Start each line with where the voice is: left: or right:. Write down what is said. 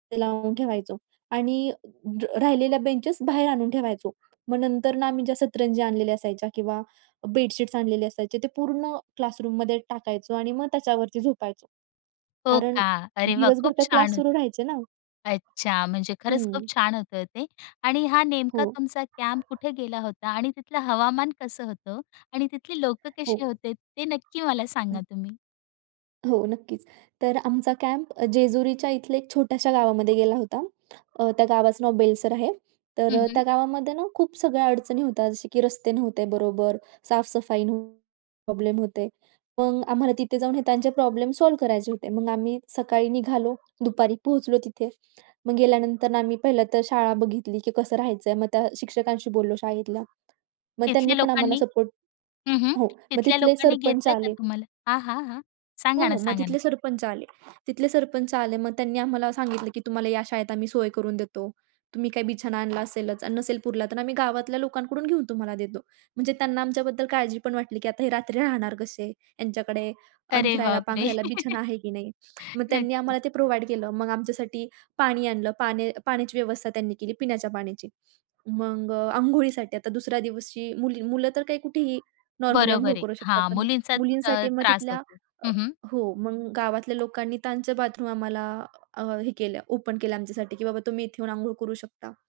right: ते लावून ठेवायचो आणि ज राहिलेल्या बेंचेस बाहेर आणून ठेवायचो. मग नंतर ना, आम्ही ज्या सतरंजी आणलेल्या असायच्या किंवा बेडशीट्स आणलेले असायचे ते पूर्ण क्लासरूममध्ये टाकायचो आणि मग त्याच्यावरती झोपायचो,
left: हो
right: कारण
left: का? अरे वाह!
right: दिवसभर
left: खूप
right: तर क्लास
left: छान.
right: सुरू राहायचे ना.
left: अच्छा, म्हणजे खरंच खूप
right: हं.
left: छान होतं ते. आणि हा
right: हो.
left: नेमका तुमचा कॅम्प कुठे गेला होता? आणि तिथलं हवामान कसं होतं? आणि तिथली लोकं
right: हो.
left: कशी होते? ते नक्की मला सांगा
right: हं.
left: तुम्ही.
right: हो, नक्कीच. तर आमचा कॅम्प जेजुरीच्या इथल्या एक छोट्याशा गावामध्ये गेला होता. अ, त्या गावाचं नाव बेलसर आहे. तर
left: हं,
right: अ,
left: हं.
right: त्या गावामध्ये ना खूप सगळ्या अडचणी होत्या, जसे की रस्ते नव्हते बरोबर, साफ-सफाई नव्हती प्रॉब्लेम होते. मग आम्हाला तिथे जाऊन हे त्यांचे प्रॉब्लेम सॉल्व्ह करायचे होते. मग आम्ही सकाळी निघालो, दुपारी पोहोचलो तिथे. मग गेल्यानंतर आम्ही पहिलं तर शाळा बघितली, की कसं राहायचं आहे. मग त्या शिक्षकांशी बोललो शाळेतल्या, मग त्यांनी
left: तिथल्या
right: पण आम्हाला
left: लोकांनी
right: सपोर्ट
left: हं, हं.
right: हो, मग
left: तिथल्या
right: तिथले
left: लोकांनी
right: सरपंच
left: घेतलंय का
right: आले
left: तुम्हाला? हां, हां, हां.
right: हो,
left: सांगा ना,
right: हो. मग
left: सांगा ना.
right: तिथले सरपंच आले, तिथले सरपंच आले. मग त्यांनी आम्हाला सांगितलं, की तुम्हाला या शाळेत आम्ही सोय करून देतो. तुम्ही काही बिछाना आणला असेलच आणि नसेल पुरला, तर आम्ही गावातल्या लोकांकडून घेऊन तुम्हाला देतो. म्हणजे त्यांना आमच्याबद्दल काळजी पण वाटली, की आता हे रात्री राहणार कसे, यांच्याकडे
left: अरे बापरे!
right: अंथरायला-पांघरायला बिछाना आहे की नाही. मग त्यांनी
left: नक्कीच.
right: आम्हाला ते प्रोव्हाईड केलं. मग आमच्यासाठी पाणी आणलं, पाने पाण्याची व्यवस्था त्यांनी केली पिण्याच्या पाण्याची. मग अ, अंघोळीसाठी आता दुसऱ्या दिवशी मुली मुलं तर काही कुठेही नॉर्मली अंघोळ
left: बरोबर आहे.
right: करू शकतात,
left: हां,
right: पण
left: मुलींचा त
right: मुलींसाठी मग
left: त्रास
right: तिथल्या
left: होतो.
right: अ,
left: हं, हं.
right: हो, मग गावातल्या लोकांनी त्यांचं बाथरूम आम्हाला अ, हे केलं, ओपन केलं आमच्यासाठी की बाबा तुम्ही इथे येऊन अंघोळ करू शकता.